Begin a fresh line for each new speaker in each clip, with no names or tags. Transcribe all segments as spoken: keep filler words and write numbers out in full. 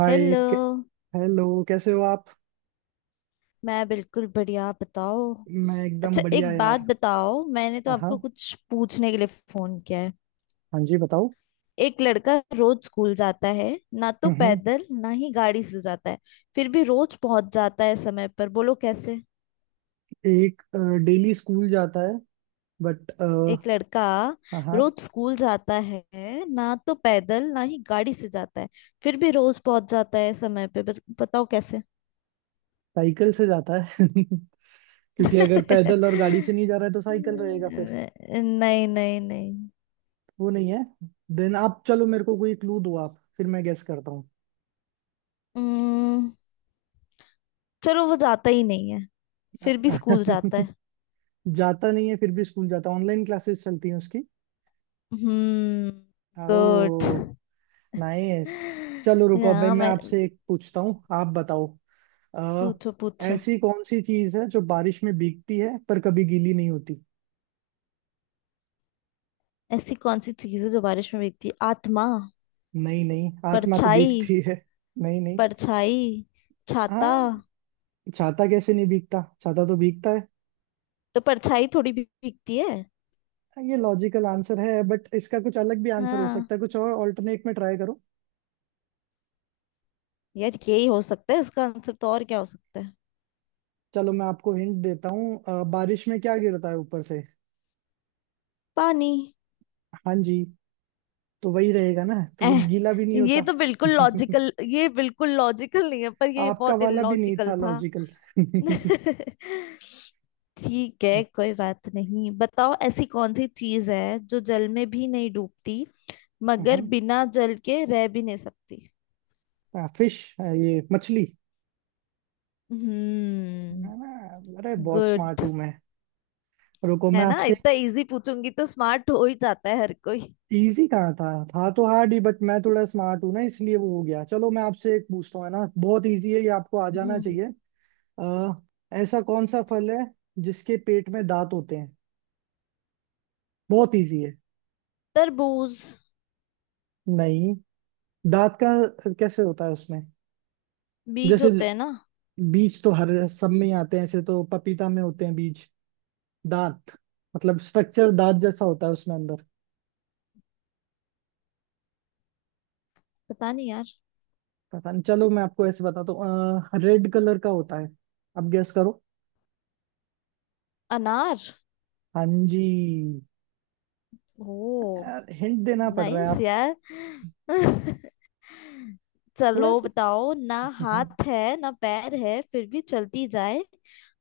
हाय।
Hello.
कै- hello कैसे हो आप।
मैं बिल्कुल बढ़िया, आप बताओ।
मैं एकदम
अच्छा,
बढ़िया
एक बात
यार।
बताओ, मैंने तो
हाँ, हाँ।
आपको कुछ पूछने के लिए फोन किया है।
हाँ जी, बताओ।
एक लड़का रोज स्कूल जाता है, ना तो
हम्म हम्म,
पैदल ना ही गाड़ी से जाता है, फिर भी रोज पहुंच जाता है समय पर, बोलो कैसे।
एक अ, डेली स्कूल जाता है बट।
एक लड़का
हाँ, हाँ।
रोज स्कूल जाता है, ना तो पैदल ना ही गाड़ी से जाता है, फिर भी रोज पहुंच जाता है समय पे, बत- बताओ कैसे।
साइकिल से जाता है। क्योंकि अगर पैदल और गाड़ी से नहीं जा रहा है तो साइकिल रहेगा फिर।
नहीं नहीं नहीं नहीं।
वो नहीं है। देन आप चलो, मेरे को कोई क्लू दो आप, फिर मैं गेस करता हूँ।
हम्म। चलो, वो जाता ही नहीं है फिर भी स्कूल जाता है।
जाता नहीं है फिर भी स्कूल जाता है। ऑनलाइन क्लासेस चलती हैं उसकी।
हम्म। गुड।
ओ। नाइस। चलो रुको, अब भाई
ना
मैं
मैं,
आपसे एक पूछता हूँ, आप बताओ। आ,
पूछो पूछो।
ऐसी कौन सी चीज है जो बारिश में भीगती है पर कभी गीली नहीं होती?
ऐसी कौन सी चीज है जो बारिश में भीगती है? आत्मा।
नहीं, नहीं, आत्मा तो
परछाई।
भीगती है। नहीं, नहीं।
परछाई। छाता।
हाँ। छाता कैसे नहीं भीगता, छाता तो भीगता है।
तो परछाई थोड़ी भी भीगती है।
हाँ, ये लॉजिकल आंसर है बट इसका कुछ अलग भी आंसर हो
हाँ।
सकता है, कुछ और ऑल्टरनेट में ट्राई करो।
यार, यही हो सकता है इसका आंसर, तो और क्या हो सकता है।
चलो मैं आपको हिंट देता हूँ। अ, बारिश में क्या गिरता है ऊपर से?
पानी।
हाँ जी। तो वही रहेगा ना, तो वो
एह,
गीला भी नहीं
ये
होता।
तो बिल्कुल लॉजिकल, ये बिल्कुल लॉजिकल नहीं है, पर ये
आपका
बहुत
वाला भी नहीं
इलॉजिकल
था
था।
लॉजिकल।
ठीक है, कोई बात नहीं। बताओ ऐसी कौन सी चीज है जो जल में भी नहीं डूबती मगर बिना जल के रह भी नहीं सकती।
फिश, ये मछली।
हम्म।
ना, ना, अरे बहुत स्मार्ट
गुड
हूँ मैं। रुको, मैं
है ना,
आपसे एक।
इतना इजी पूछूंगी तो स्मार्ट हो ही जाता है हर कोई।
इजी कहाँ था। था तो हार्ड ही बट मैं थोड़ा स्मार्ट हूँ ना, इसलिए वो हो गया। चलो मैं आपसे एक पूछता हूँ, है ना बहुत इजी है ये, आपको आ जाना
हम्म।
चाहिए। अ, ऐसा कौन सा फल है जिसके पेट में दांत होते हैं? बहुत इजी है।
तरबूज।
नहीं। दांत का कैसे होता है उसमें?
बीज
जैसे।
होते हैं ना।
बीज तो हर सब में ही आते हैं, ऐसे तो पपीता में होते हैं बीज। दांत। मतलब स्ट्रक्चर दांत जैसा होता है उसमें अंदर।
पता नहीं यार।
पता नहीं, चलो मैं आपको ऐसे बताता हूँ, रेड कलर का होता है। आप गेस करो।
अनार।
हाँ जी।
ओ।
यार, हिंट देना पड़ रहा है
नाइस
आप।
यार। चलो
थोड़ा सा।
बताओ, ना हाथ है ना पैर है फिर भी चलती जाए,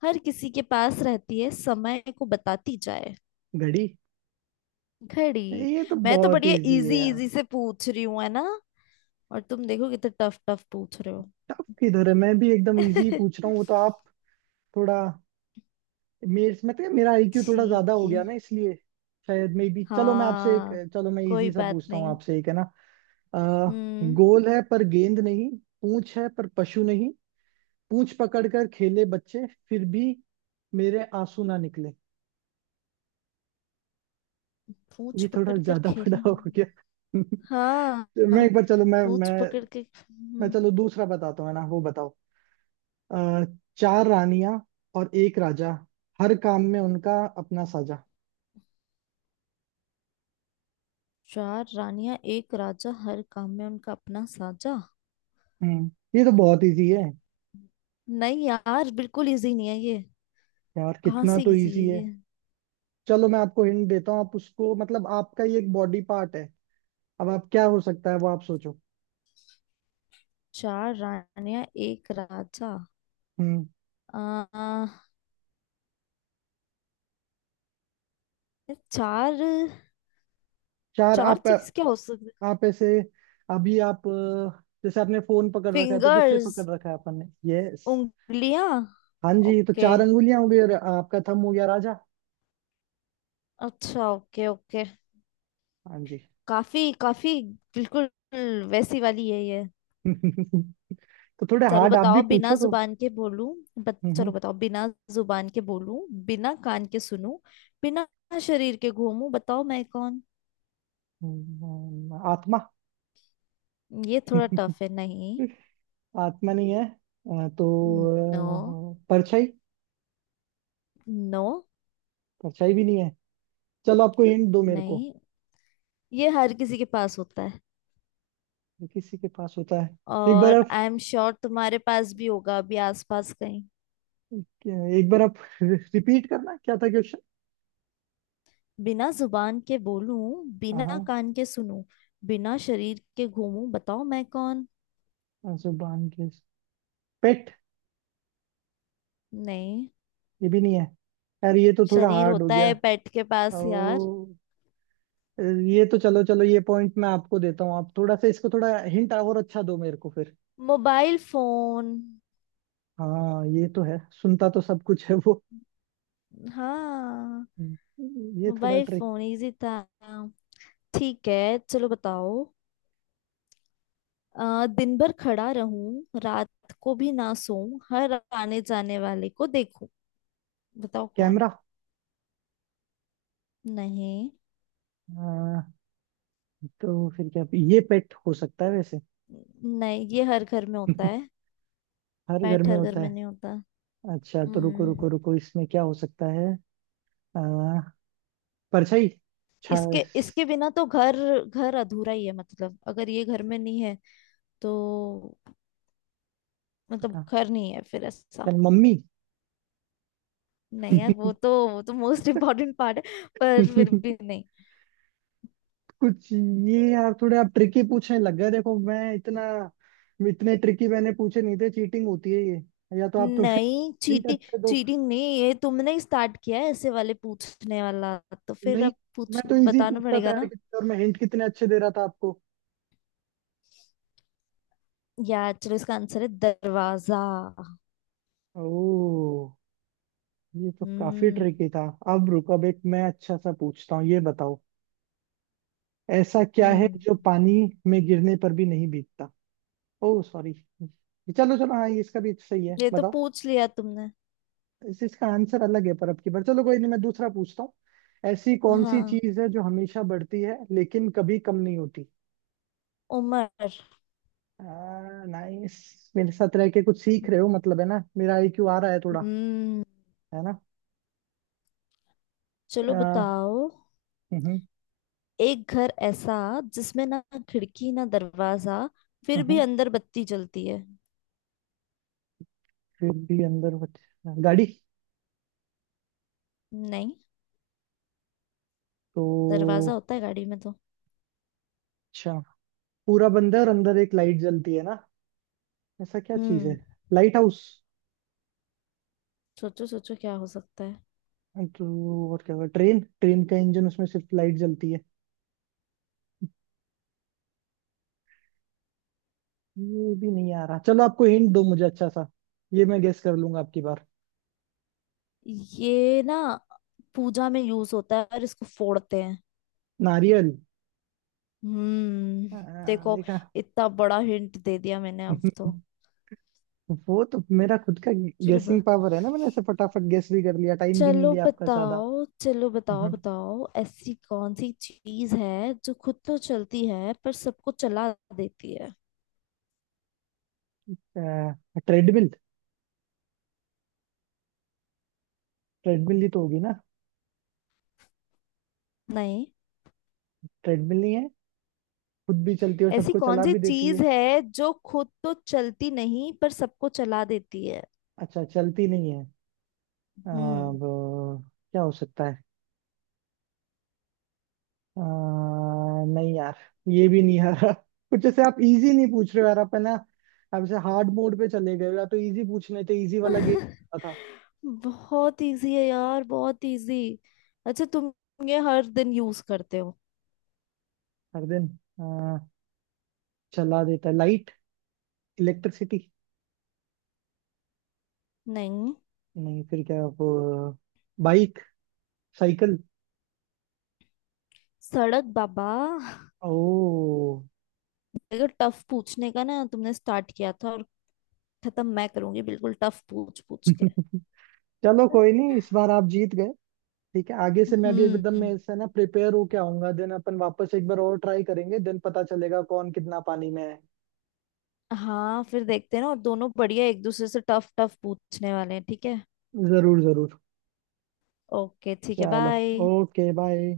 हर किसी के पास रहती है समय को बताती जाए।
घड़ी।
घड़ी।
ये तो
मैं तो
बहुत
बढ़िया
इजी है
इजी
यार।
इजी से पूछ रही हूँ है ना, और तुम देखो कितने टफ टफ पूछ रहे हो।
टफ किधर है, मैं भी एकदम इजी पूछ रहा हूँ, वो तो आप। थोड़ा। मेरे मतलब मेरा आईक्यू थोड़ा ज्यादा
ठीक
हो
है।
गया ना, इसलिए। शायद मे बी, चलो मैं आपसे एक।
हाँ,
चलो मैं
कोई
इजी सा
बात
पूछता हूँ
नहीं।
आपसे एक, है ना। आ,
हम्म।
गोल है पर गेंद नहीं, पूंछ है पर पशु नहीं, पूंछ पकड़ कर खेले बच्चे फिर भी मेरे आंसू ना निकले।
पूछ
ये थोड़ा
पकड़ कर
ज्यादा बड़ा
खेला।
हो गया। मैं
हाँ,
एक बार, चलो मैं
पूछ
मैं
पकड़ के।
मैं
हम्म।
चलो दूसरा बताता हूँ, है ना, वो बताओ। अ, चार रानियां और एक राजा, हर काम में उनका अपना साझा।
चार रानियां एक राजा हर काम में उनका अपना साजा।
हम्म। ये तो बहुत इजी है।
नहीं यार, बिल्कुल इजी नहीं है ये।
यार
कहाँ
कितना
से
तो
इजी है
इजी है।
ये।
चलो मैं आपको हिंट देता हूँ, आप उसको मतलब आपका ये एक बॉडी पार्ट है। अब आप क्या हो सकता है वो आप सोचो।
चार रानियां एक राजा।
हम्म।
आ, चार।
चार
चार
आप।
चीज क्या हो सकती।
आप ऐसे। अभी आप अ, जैसे आपने फोन पकड़ रखा है, तो किससे
फिंगर्स।
पकड़ रखा है अपन ने? यस।
उंगलियां।
हाँ जी, तो
ओके।
चार अंगुलियां हो गई और आपका थंब हो गया राजा।
अच्छा, ओके ओके।
हाँ जी।
काफी काफी, बिल्कुल वैसी वाली है ये।
तो थोड़े
चलो
हार्ड आप भी
बताओ, बिना
पूछो तो।
जुबान के बोलूं। बत,
हम्म,
चलो बताओ बिना जुबान के बोलूं, बिना कान के सुनूं, बिना शरीर के घूमूं, बताओ मैं कौन।
हम्म, हम्म, आत्मा।
ये थोड़ा टफ है नहीं?
आत्मा नहीं है, अ,
नो।
तो अ, परछाई।
नो।
परछाई भी नहीं है। चलो आपको हिंट दो मेरे को।
नहीं, ये हर किसी के पास होता है,
ये किसी के पास होता है। एक बार
और
आप
आई एम श्योर तुम्हारे पास भी होगा अभी आसपास कहीं।
एक बार आप रिपीट करना, क्या था क्वेश्चन।
बिना जुबान के बोलूं, बिना
हाँ।
कान के सुनूं, बिना शरीर के घूमूं, बताओ मैं कौन।
हाँ, जुबान के, पेट।
नहीं।
ये भी नहीं है। यार, ये तो थोड़ा
शरीर
हार्ड हो
होता
गया।
है पेट के पास यार।
ओ। ये तो, चलो चलो, ये पॉइंट मैं आपको देता हूँ, आप थोड़ा सा इसको, थोड़ा हिंट और अच्छा दो मेरे को फिर।
Mobile phone.
हाँ, ये तो है, सुनता तो सब कुछ है वो।
हाँ।
हम्म, ये थोड़ा
मोबाइल
ट्रिक।
फोन इजी था। ठीक है, चलो बताओ। अ, दिन भर खड़ा रहूं रात को भी ना सोऊं हर आने जाने वाले को देखूं, बताओ कौन।
कैमरा।
नहीं।
हाँ, तो फिर क्या ये पेट हो सकता है वैसे।
नहीं, ये हर घर में होता है।
हर घर
पैट
में
हर घर
होता
में
है।
नहीं होता।
अच्छा, तो रुको,
हम्म।
रुको, रुको, इसमें क्या हो सकता है? आ, परछाई, छा,
इसके, इसके बिना तो घर, घर अधूरा ही है, मतलब अगर ये घर में नहीं है तो मतलब
था,
घर नहीं है फिर ऐसा।
मम्मी।
नहीं यार, वो तो, वो तो मोस्ट इम्पोर्टेंट पार्ट है पर फिर भी नहीं।
कुछ ये यार, थोड़े आप ट्रिकी पूछने लग गए, देखो मैं इतना इतने ट्रिकी मैंने पूछे नहीं थे, चीटिंग होती है ये। या तो आप थोड़े
नहीं
हिंट
चीटिंग,
अच्छे दो।
चीटिंग नहीं, ये तुमने ही स्टार्ट किया है ऐसे वाले पूछने वाला, तो फिर
नहीं।
अब
मैं
पूछ
तो इजी
बताना
पूछ रहा था
पड़ेगा
यार,
ना।
कि- और मैं हिंट कितने अच्छे दे रहा था आपको।
यार चलो, इसका आंसर है दरवाजा।
ओह। ये तो काफी
हम्म।
ट्रिकी था। अब रुको, अब एक मैं अच्छा सा पूछता हूँ, ये बताओ। ऐसा क्या है
हम्म,
जो पानी में गिरने पर भी नहीं भीगता? Oh sorry. चलो चलो, हाँ, ये इसका भी सही है,
ये तो
बताओ।
पूछ लिया तुमने।
इस इसका आंसर अलग है, पर अब की बार चलो कोई नहीं, मैं दूसरा पूछता हूँ। ऐसी कौन सी
हाँ।
चीज है जो हमेशा बढ़ती है लेकिन कभी कम नहीं होती?
उमर।
नाइस, मेरे साथ रह के कुछ सीख रहे हो, मतलब है ना, मेरा आईक्यू आ रहा है थोड़ा।
हम्म।
है ना।
चलो
आ,
बताओ,
हम्म,
एक घर ऐसा जिसमें ना खिड़की ना दरवाजा फिर भी
हम्म,
अंदर बत्ती जलती है।
फिर भी अंदर बच- गाड़ी।
नहीं,
तो।
दरवाजा होता है गाड़ी में तो।
अच्छा। पूरा बंद है और अंदर एक लाइट जलती है ना, ऐसा क्या चीज है?
हम्म,
लाइट हाउस।
सोचो सोचो क्या हो सकता है।
तो और क्या होगा? ट्रेन ट्रेन का इंजन, उसमें सिर्फ लाइट जलती है। ये भी नहीं आ रहा, चलो आपको हिंट दो मुझे अच्छा सा। ये मैं गेस कर लूंगा आपकी बार।
ये ना पूजा में यूज होता है और इसको फोड़ते हैं।
नारियल।
हम्म।
आ,
देखो,
देखा।
इतना बड़ा हिंट दे दिया मैंने अब तो।
वो तो मेरा खुद का
चलो ब-
गेसिंग पावर है ना, मैंने ऐसे फटाफट गेस भी कर लिया, टाइम भी नहीं
चलो
लिया आपका सादा।
बताओ, चलो बताओ, बताओ ऐसी कौन सी चीज है जो खुद तो चलती है पर सबको चला देती है।
ट्रेडमिल। ट्रेडमिल ही तो होगी ना।
नहीं।
ट्रेडमिल नहीं है। खुद भी चलती है और
ऐसी
सबको
कौन
चला
सी
भी देती है।
चीज है जो खुद तो चलती नहीं पर सबको चला देती है।
अच्छा, चलती नहीं है। आ,
हम्म।
वो क्या हो सकता है? आ, नहीं यार। ये भी नहीं आ रहा। कुछ जैसे आप इजी नहीं पूछ रहे हो यार, आप है ना। आप जैसे हार्ड मोड पे चले गए हो, या तो इजी पूछने थे, इजी वाला गेम था।
बहुत इजी है यार, बहुत इजी। अच्छा तुम, ये हर दिन यूज करते हो।
हर दिन। आ, चला देता लाइट। इलेक्ट्रिसिटी।
नहीं।
नहीं फिर क्या वो। बाइक। साइकिल।
सड़क बाबा।
ओ।
अगर टफ पूछने का ना तुमने स्टार्ट किया था, और खत्म मैं करूंगी बिल्कुल टफ पूछ पूछ के।
चलो कोई नहीं, इस बार आप जीत गए। ठीक है, आगे से मैं भी एकदम, मैं
हम्म।
इससे ना प्रिपेयर होके आऊंगा, देन अपन वापस एक बार और ट्राई करेंगे, देन पता चलेगा कौन कितना पानी में है।
हाँ फिर देखते हैं ना, और दोनों बढ़िया एक दूसरे से टफ टफ पूछने वाले हैं ठीक है।
जरूर, जरूर।
ओके ठीक है,
चलो।
बाय।
Okay, bye.